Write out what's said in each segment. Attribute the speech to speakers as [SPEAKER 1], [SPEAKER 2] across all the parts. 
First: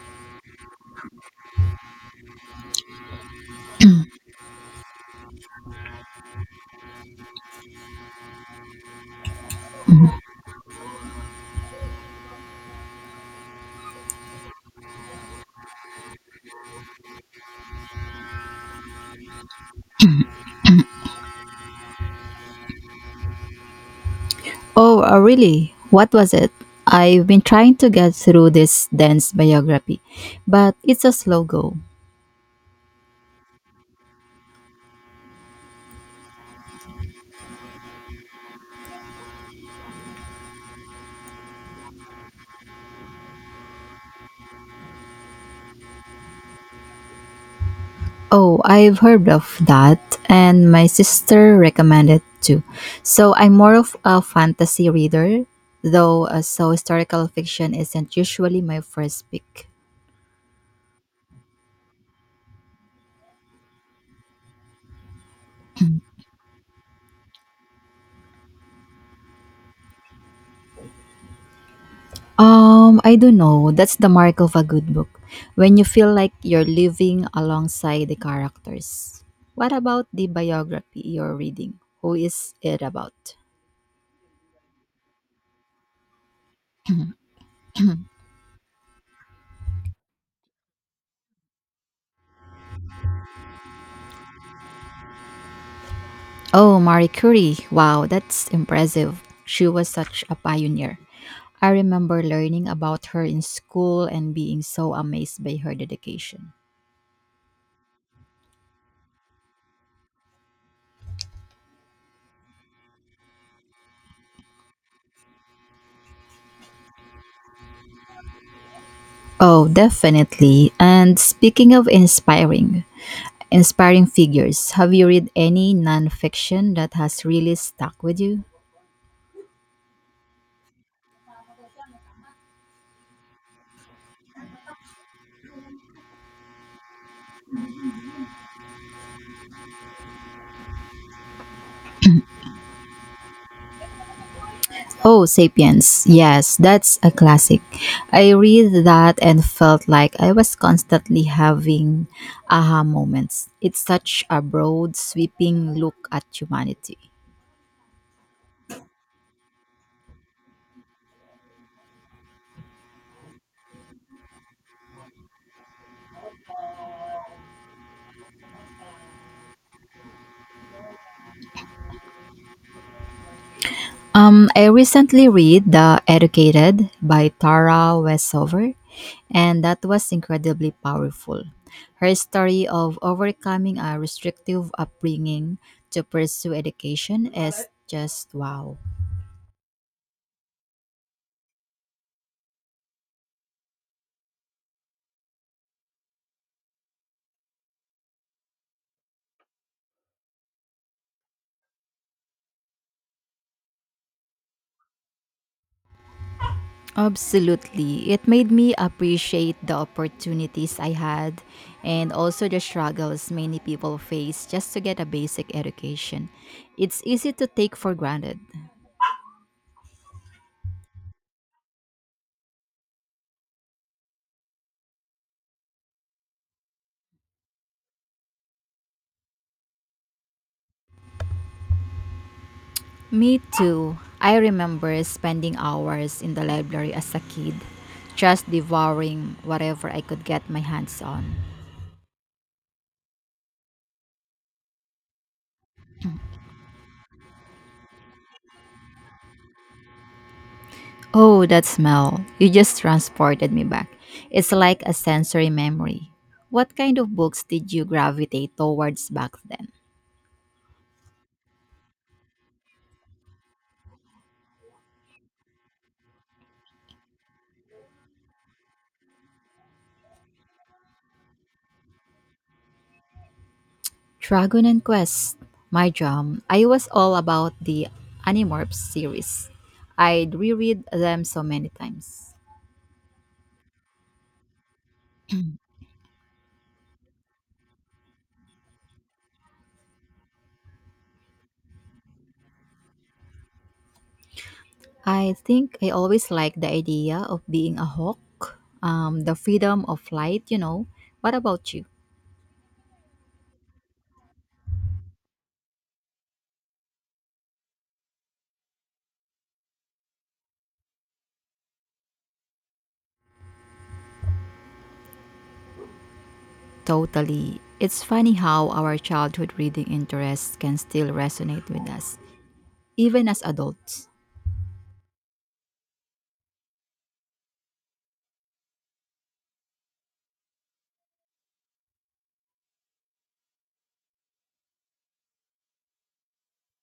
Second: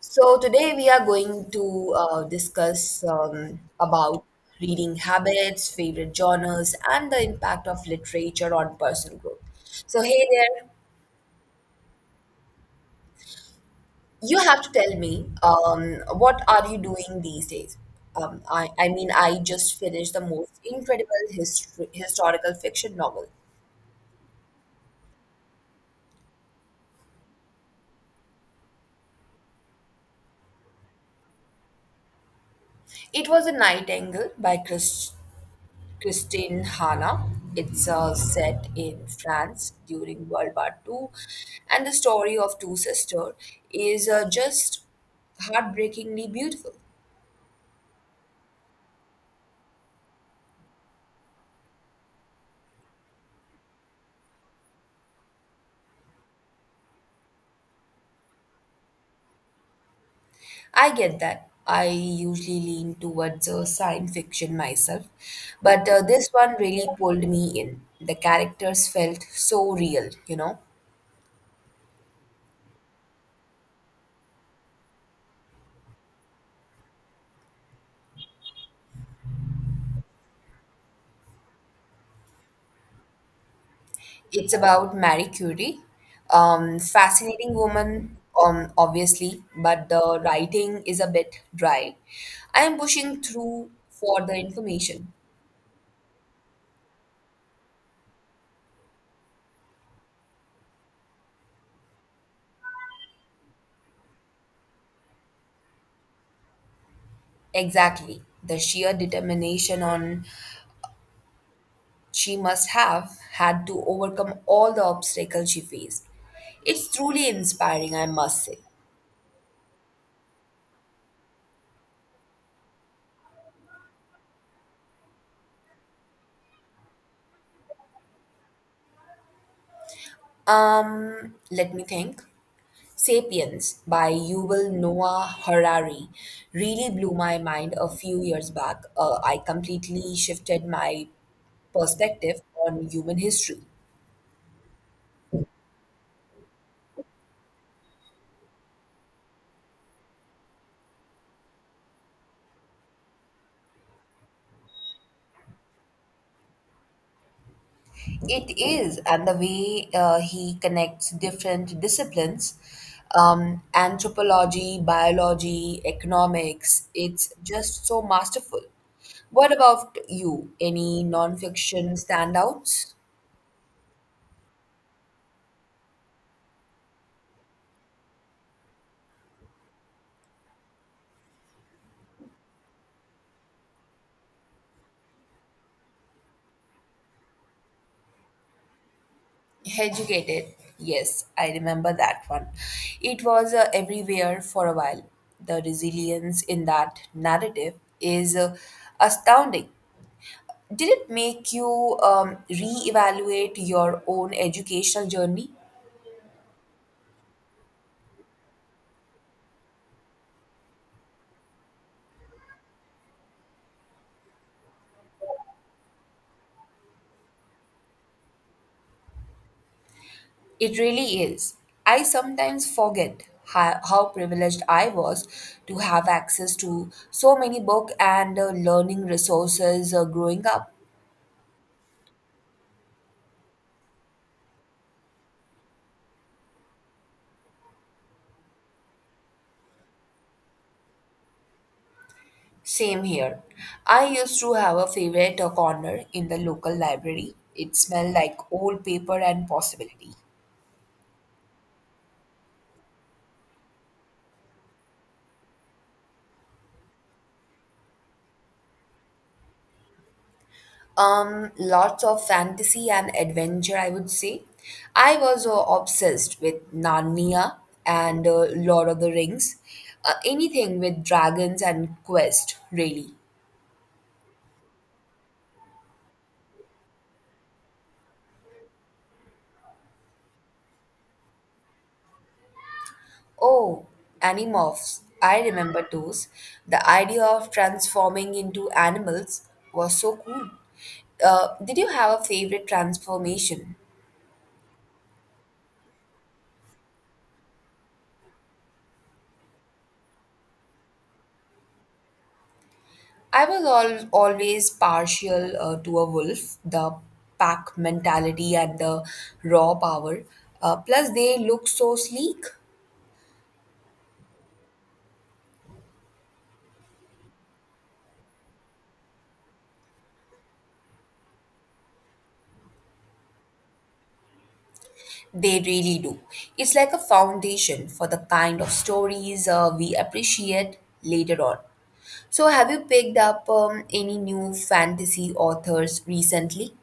[SPEAKER 1] So today we are going to discuss about reading habits, favorite genres, and the impact of literature on personal growth. So hey there, you have to tell me what are you doing these days? I mean, I just finished the most incredible historical fiction novel.
[SPEAKER 2] Oh, really? What was it? I've been trying to get through this dense biography, but it's a slow go.
[SPEAKER 1] It was a Nightingale by Christine Hanna. It's set in France during World War II, and the story of two sisters is just heartbreakingly beautiful.
[SPEAKER 2] Oh, I've heard of that, and my sister recommended too. So I'm more of a fantasy reader, though, so historical fiction isn't usually my first pick.
[SPEAKER 1] I get that. I usually lean towards science fiction myself, but this one really pulled me in. The characters felt so real.
[SPEAKER 2] I don't know. That's the mark of a good book. When you feel like you're living alongside the characters. What about the biography you're reading? Who is it about?
[SPEAKER 1] It's about Marie Curie. Fascinating woman, obviously, but the writing is a bit dry. I am pushing through for the information.
[SPEAKER 2] Oh, Marie Curie. Wow, that's impressive. She was such a pioneer. I remember learning about her in school and being so amazed by her dedication.
[SPEAKER 1] Exactly. The sheer determination on she must have had to overcome all the obstacles she faced. It's truly inspiring, I must say.
[SPEAKER 2] Oh, definitely. And speaking of inspiring, inspiring figures. Have you read any nonfiction that has really stuck with you?
[SPEAKER 1] Let me think. Sapiens by Yuval Noah Harari really blew my mind a few years back. I completely shifted my perspective on human history.
[SPEAKER 2] Oh, Sapiens. Yes, that's a classic. I read that and felt like I was constantly having aha moments. It's such a broad, sweeping look at humanity.
[SPEAKER 1] It is, and the way he connects different disciplines, anthropology, biology, economics. It's just so masterful. What about you? Any non fiction standouts?
[SPEAKER 2] I recently read The Educated by Tara Westover. And that was incredibly powerful. Her story of overcoming a restrictive upbringing to pursue education is just wow.
[SPEAKER 1] Educated. Yes, I remember that one. It was everywhere for a while. The resilience in that narrative is astounding. Did it make you reevaluate your own educational journey?
[SPEAKER 2] Absolutely. It made me appreciate the opportunities I had and also the struggles many people face just to get a basic education. It's easy to take for granted.
[SPEAKER 1] It really is. I sometimes forget how privileged I was to have access to so many book and learning resources growing up.
[SPEAKER 2] Me too. I remember spending hours in the library as a kid, just devouring whatever I could get my hands on.
[SPEAKER 1] Same here. I used to have a favorite corner in the local library. It smelled like old paper and possibility.
[SPEAKER 2] Oh, that smell. You just transported me back. It's like a sensory memory. What kind of books did you gravitate towards back then?
[SPEAKER 1] Lots of fantasy and adventure, I would say. I was obsessed with Narnia and Lord of the Rings. Anything with dragons and quest, really.
[SPEAKER 2] Dragon and Quest. My jam. I was all about the Animorphs series. I'd reread them so many times.
[SPEAKER 1] Oh, Animorphs. I remember those. The idea of transforming into animals was so cool. Did you have a favorite transformation?
[SPEAKER 2] I think I always liked the idea of being a hawk, the freedom of flight. What about you?
[SPEAKER 1] I was al always partial to a wolf, the pack mentality and the raw power. Plus, they look so sleek.
[SPEAKER 2] Totally. It's funny how our childhood reading interests can still resonate with us even as adults.
[SPEAKER 1] They really do. It's like a foundation for the kind of stories we appreciate later on. So, have you picked up any new fantasy authors recently?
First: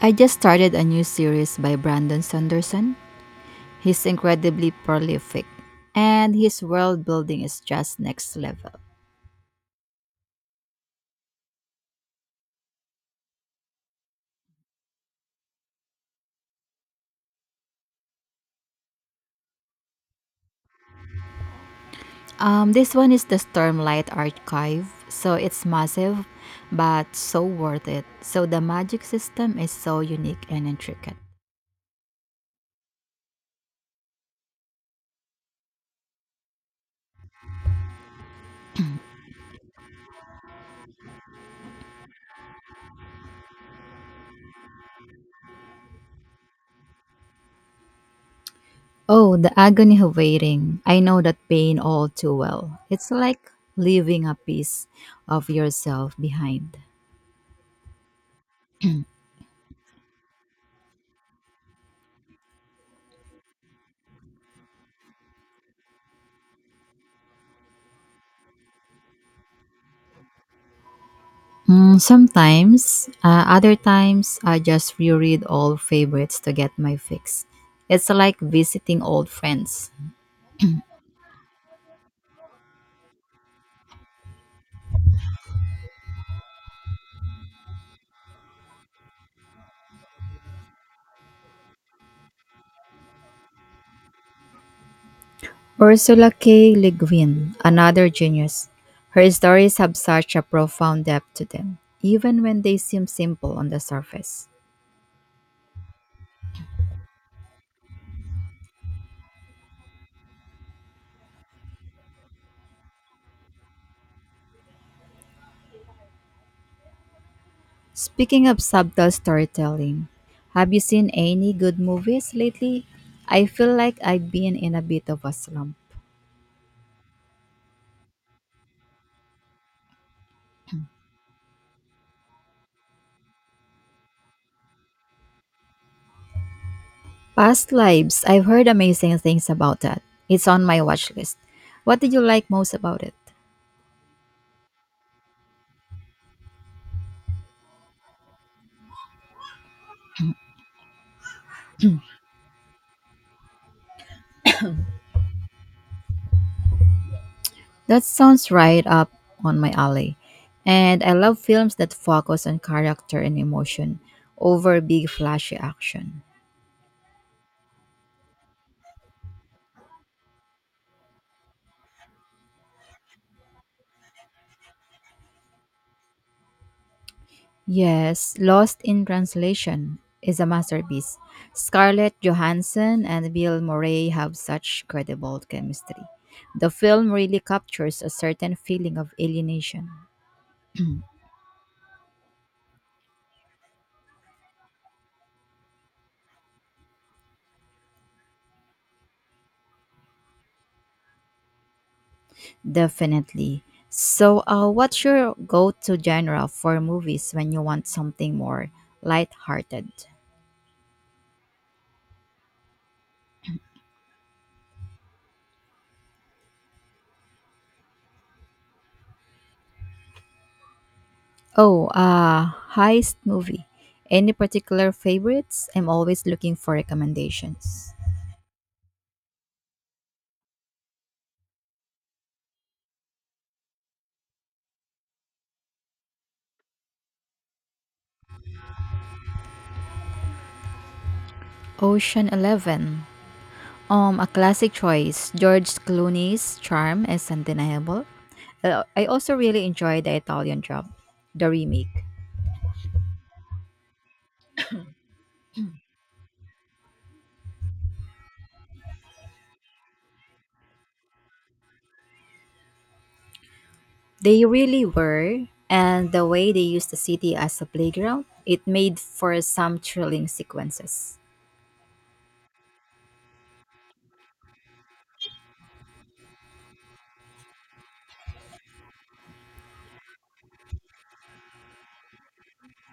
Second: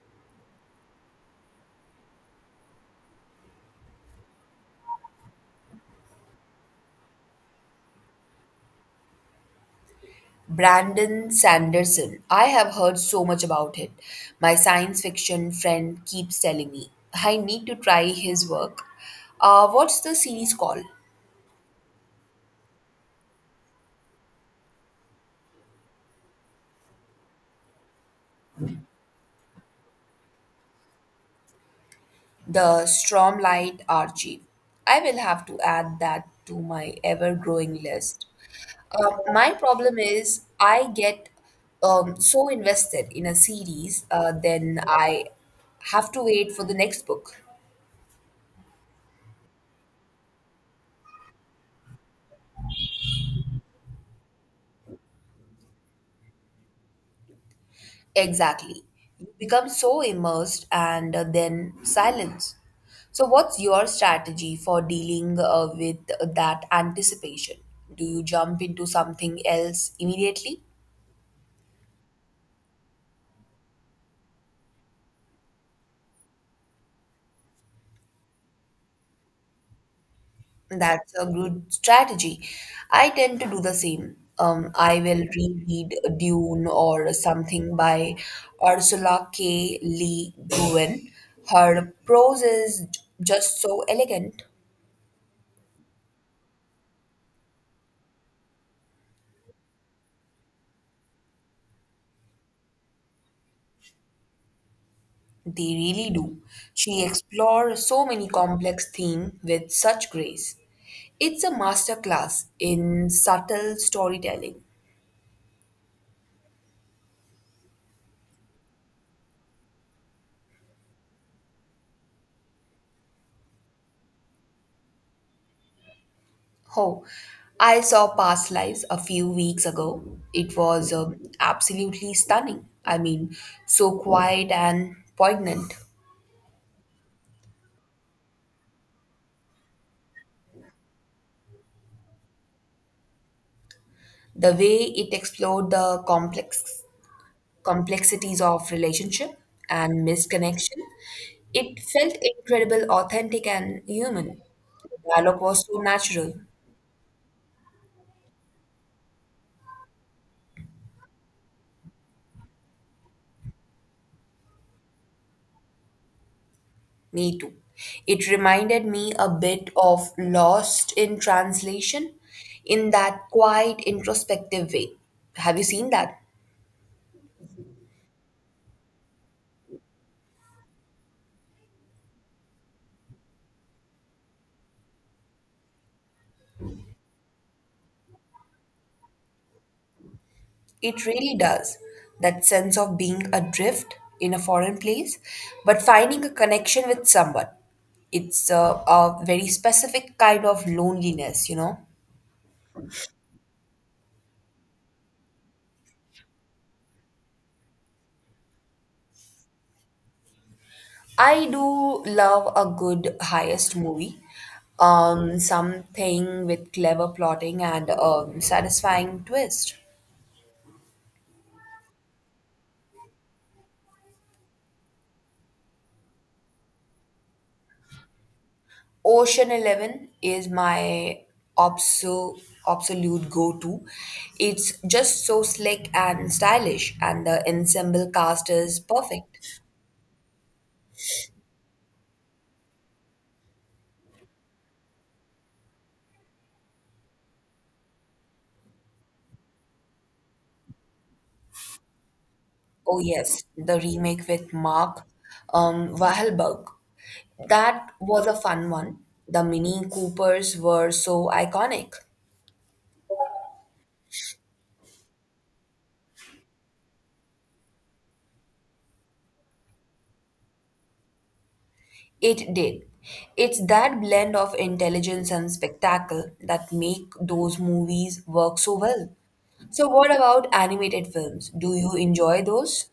[SPEAKER 2] I just started a new series by Brandon Sanderson. He's incredibly prolific, and his world building is just next level.
[SPEAKER 1] Brandon Sanderson. I have heard so much about it. My science fiction friend keeps telling me I need to try his work. What's the series called?
[SPEAKER 2] This one is the Stormlight Archive, so it's massive, but so worth it. So the magic system is so unique and intricate.
[SPEAKER 1] The Stormlight Archive. I will have to add that to my ever growing list. My problem is I get so invested in a series, then I have to wait for the next book.
[SPEAKER 2] Oh, the agony of waiting. I know that pain all too well. It's like leaving a piece of yourself behind.
[SPEAKER 1] Exactly. You become so immersed and then silence. So, what's your strategy for dealing with that anticipation? Do you jump into something else immediately?
[SPEAKER 2] Mm, sometimes, other times, I just reread old favorites to get my fix. It's like visiting old friends.
[SPEAKER 1] That's a good strategy. I tend to do the same. I will reread Dune or something by Ursula K. Le Guin. Her prose is just so elegant.
[SPEAKER 2] Ursula K. Le Guin, another genius. Her stories have such a profound depth to them, even when they seem simple on the surface.
[SPEAKER 1] They really do. She explores so many complex themes with such grace. It's a masterclass in subtle storytelling.
[SPEAKER 2] Speaking of subtle storytelling, have you seen any good movies lately? I feel like I've been in a bit of a slump.
[SPEAKER 1] Oh, I saw Past Lives a few weeks ago. It was absolutely stunning. I mean, so quiet and poignant.
[SPEAKER 2] Past Lives. I've heard amazing things about that. It's on my watch list. What did you like most about it?
[SPEAKER 1] The way it explored the complexities of relationship and misconnection, it felt incredible, authentic, and human. The dialogue was so natural.
[SPEAKER 2] That sounds right up on my alley. And I love films that focus on character and emotion over big flashy action.
[SPEAKER 1] Me too. It reminded me a bit of Lost in Translation in that quiet, introspective way. Have you seen that?
[SPEAKER 2] Yes, Lost in Translation is a masterpiece. Scarlett Johansson and Bill Murray have such credible chemistry. The film really captures a certain feeling of alienation.
[SPEAKER 1] It really does. That sense of being adrift in a foreign place, but finding a connection with someone. It's a very specific kind of loneliness, you know?
[SPEAKER 2] Definitely. So, what's your go to genre for movies when you want something more lighthearted?
[SPEAKER 1] I do love a good highest movie. Something with clever plotting and a satisfying twist.
[SPEAKER 2] Oh, heist movie. Any particular favorites? I'm always looking for recommendations.
[SPEAKER 1] Ocean 11 is my obso- absolute go to. It's just so slick and stylish, and the ensemble cast is perfect.
[SPEAKER 2] Ocean 11. A classic choice. George Clooney's charm is undeniable. I also really enjoy the Italian job, the remake.
[SPEAKER 1] Oh, yes, the remake with Mark Wahlberg. That was a fun one. The Mini Coopers were so iconic.
[SPEAKER 2] They really were, and the way they used the city as a playground, it made for some thrilling sequences.
[SPEAKER 1] It did. It's that blend of intelligence and spectacle that make those movies work so well. So, what about animated films? Do you enjoy those?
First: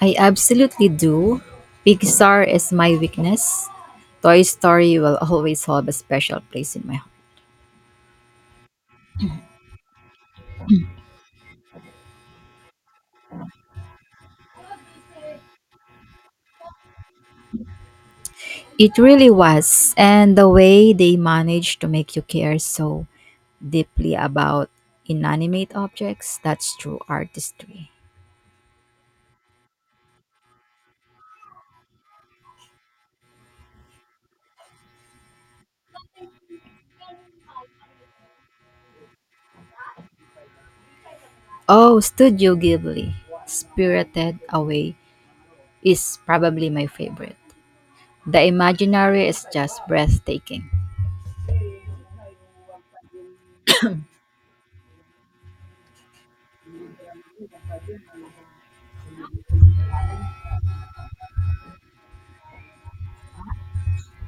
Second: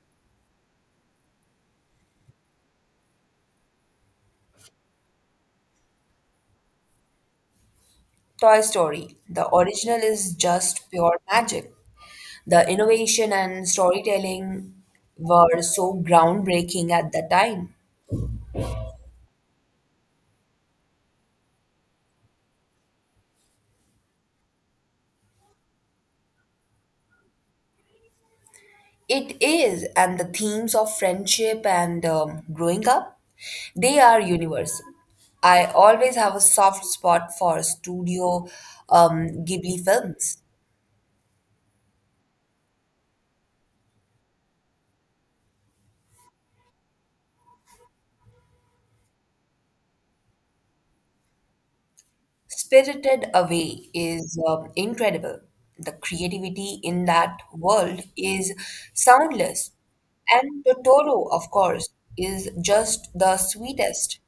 [SPEAKER 2] I absolutely do. Pixar is my weakness. Toy Story will always hold a special place in my heart.
[SPEAKER 1] Toy Story, the original is just pure magic. The innovation and storytelling were so groundbreaking at the time.
[SPEAKER 2] It really was, and the way they managed to make you care so deeply about inanimate objects, that's true artistry.
[SPEAKER 1] It is, and the themes of friendship and growing up, they are universal. I always have a soft spot for Studio Ghibli films.
[SPEAKER 2] Oh, Studio Ghibli, Spirited Away is probably my favorite. The imaginary is just breathtaking.
[SPEAKER 1] Spirited Away is incredible. The creativity in that world is soundless. And Totoro, of course, is just the sweetest.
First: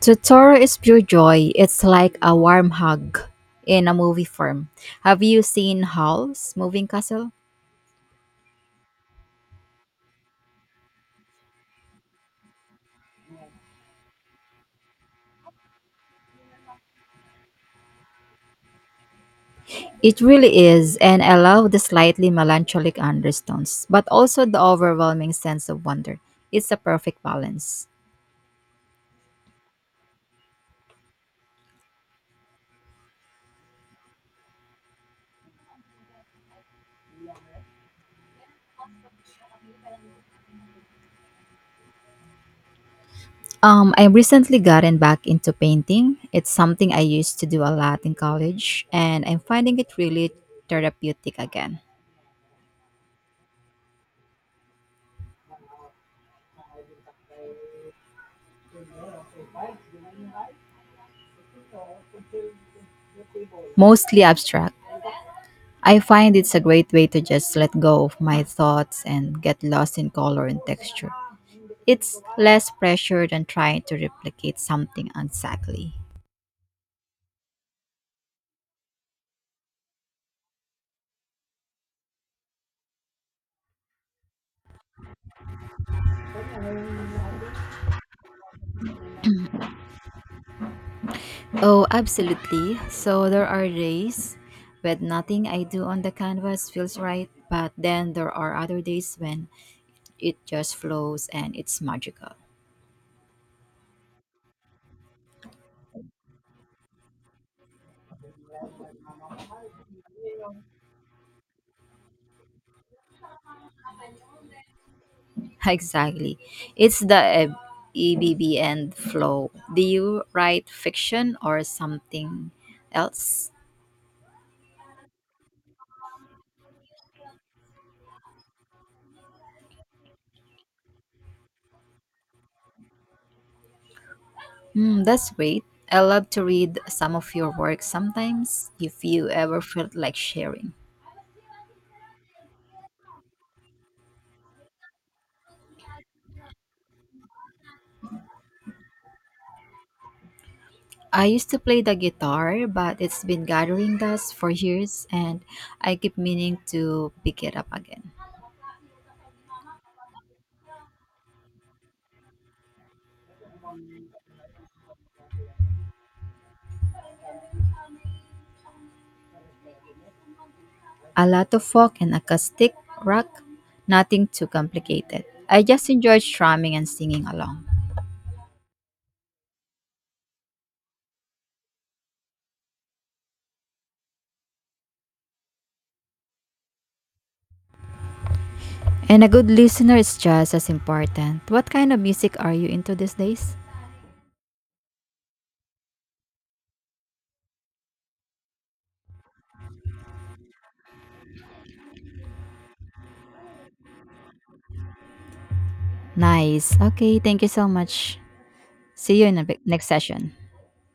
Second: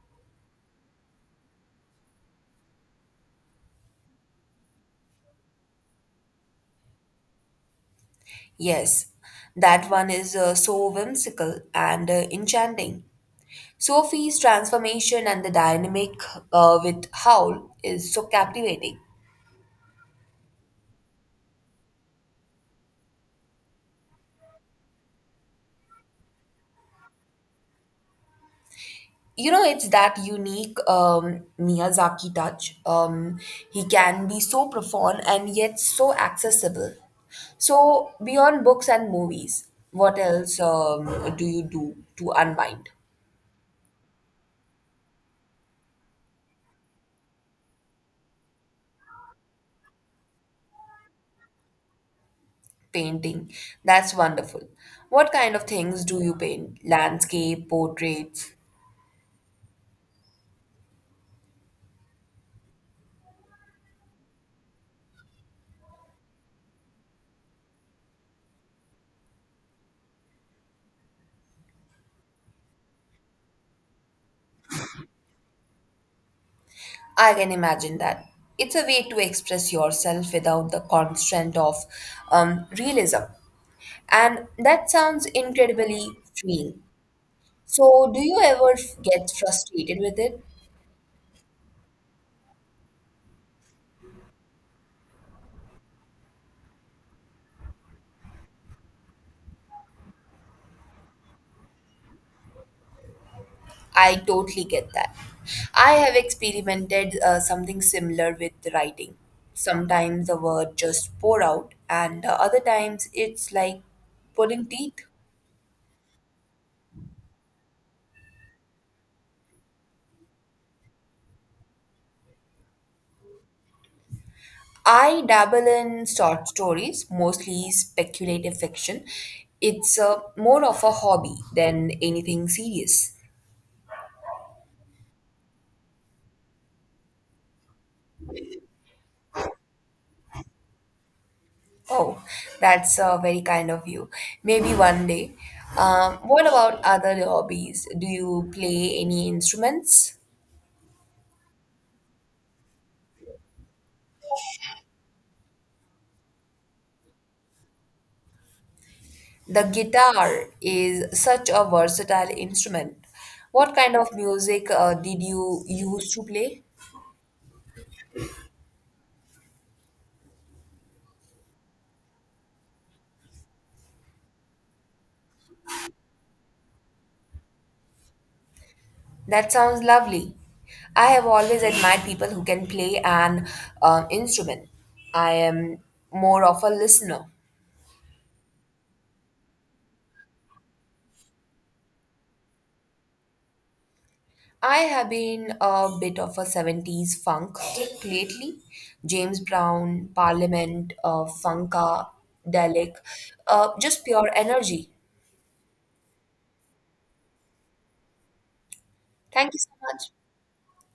[SPEAKER 2] Totoro is pure joy. It's like a warm hug in a movie form. Have you seen Howl's Moving Castle?
[SPEAKER 1] Yes, that one is so whimsical and enchanting. Sophie's transformation and the dynamic with Howl is so captivating.
[SPEAKER 2] It really is, and I love the slightly melancholic undertones, but also the overwhelming sense of wonder. It's a perfect balance.
[SPEAKER 1] It's that unique Miyazaki touch. He can be so profound and yet so accessible. So beyond books and movies, what else do you do to unwind?
[SPEAKER 2] I recently gotten back into painting. It's something I used to do a lot in college, and I'm finding it really therapeutic again.
[SPEAKER 1] Painting, that's wonderful. What kind of things do you paint? Landscape, portraits?
[SPEAKER 2] Mostly abstract, I find it's a great way to just let go of my thoughts and get lost in color and texture. It's less pressure than trying to replicate something exactly.
[SPEAKER 1] I can imagine that. It's a way to express yourself without the constraint of realism. And that sounds incredibly freeing. So, do you ever get frustrated with it?
[SPEAKER 2] Oh, absolutely. So there are days when nothing I do on the canvas feels right, but then there are other days when it just flows and it's magical.
[SPEAKER 1] I totally get that. I have experimented something similar with writing. Sometimes the word just pour out, and other times it's like pulling teeth.
[SPEAKER 2] Exactly. It's the ebb and flow. Do you write fiction or something else?
[SPEAKER 1] I dabble in short stories, mostly speculative fiction. It's more of a hobby than anything serious.
[SPEAKER 2] Mm, that's great. I love to read some of your work sometimes, if you ever felt like sharing.
[SPEAKER 1] Oh, that's very kind of you. Maybe one day. What about other hobbies? Do you play any instruments?
[SPEAKER 2] I used to play the guitar, but it's been gathering dust for years, and I keep meaning to pick it up again.
[SPEAKER 1] The guitar is such a versatile instrument. What kind of music did you use to play?
[SPEAKER 2] A lot of folk and acoustic rock, nothing too complicated. I just enjoy strumming and singing along.
[SPEAKER 1] That sounds lovely. I have always admired people who can play an instrument. I am more of a listener.
[SPEAKER 2] And a good listener is just as important. What kind of music are you into these days?
[SPEAKER 1] I have been a bit of a 70s funk kick lately. James Brown, Parliament, Funka, Delic, just pure energy.
[SPEAKER 2] Nice. Okay, thank you so much. See you in
[SPEAKER 1] Thank
[SPEAKER 2] the
[SPEAKER 1] you so
[SPEAKER 2] next
[SPEAKER 1] much.
[SPEAKER 2] session.